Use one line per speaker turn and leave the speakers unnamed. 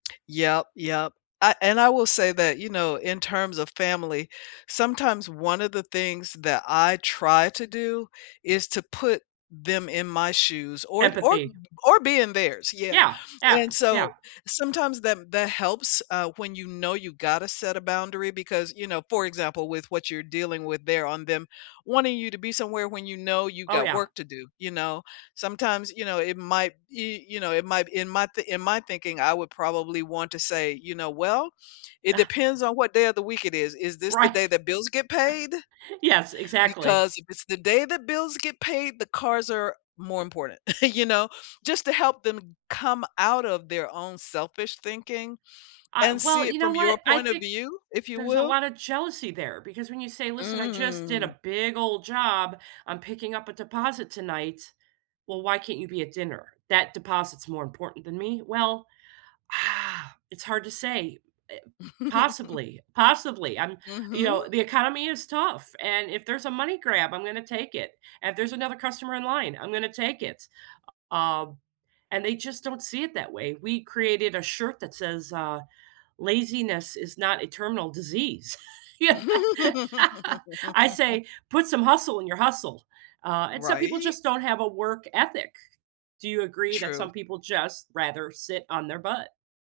Yep. Yep, uh, and I will say that, you know, in terms of family, sometimes one of the things that I try to do is to put them in my shoes, or t or
Empathy.
or be in theirs, yeah,
Yeah. Yeah.
and
Yeah.
so, sometimes that that helps, uh, when you know you gotta set a boundary because, you know, for example, with what you're dealing with there, on them wanting you to be somewhere when you know you
Oh,
got
yeah.
work to do, you know? Sometimes, you know, it might y you know, it might in my th in my thinking, I would probably want to say, you know, "Well, it depends on what day of the week it is, is this the
Right.
day that bills get paid?
Yes, exactly.
Because if it's the day that bills get paid, the cars are more important," you know? Just to help them come out of their own selfish thinking,
Ah,
and see
well,
it
you know
from your
what? I
point of
think
view, if you
there's a
will.
lotta jealousy there, because when you say, "Listen, I just did
Mm.
a big old job. I'm picking up a deposit tonight." "Well, why can't you be at dinner? That deposit's more important than me?" "Well, it's hard to say, eh, possibly, possibly, um, you
Mhm.
know, the economy is tough and if there's a money grab, I'm gonna take it, and, there's another customer in line, I'm gonna take it." U um, and they just don't see it that way. We created a shirt that says, uh, "Laziness is not a terminal disease," I say, "Put some hustle in your hustle," uh, and some people
Right?
just don't have a work ethic. Do you agree that
True.
some people just rather sit on their butt?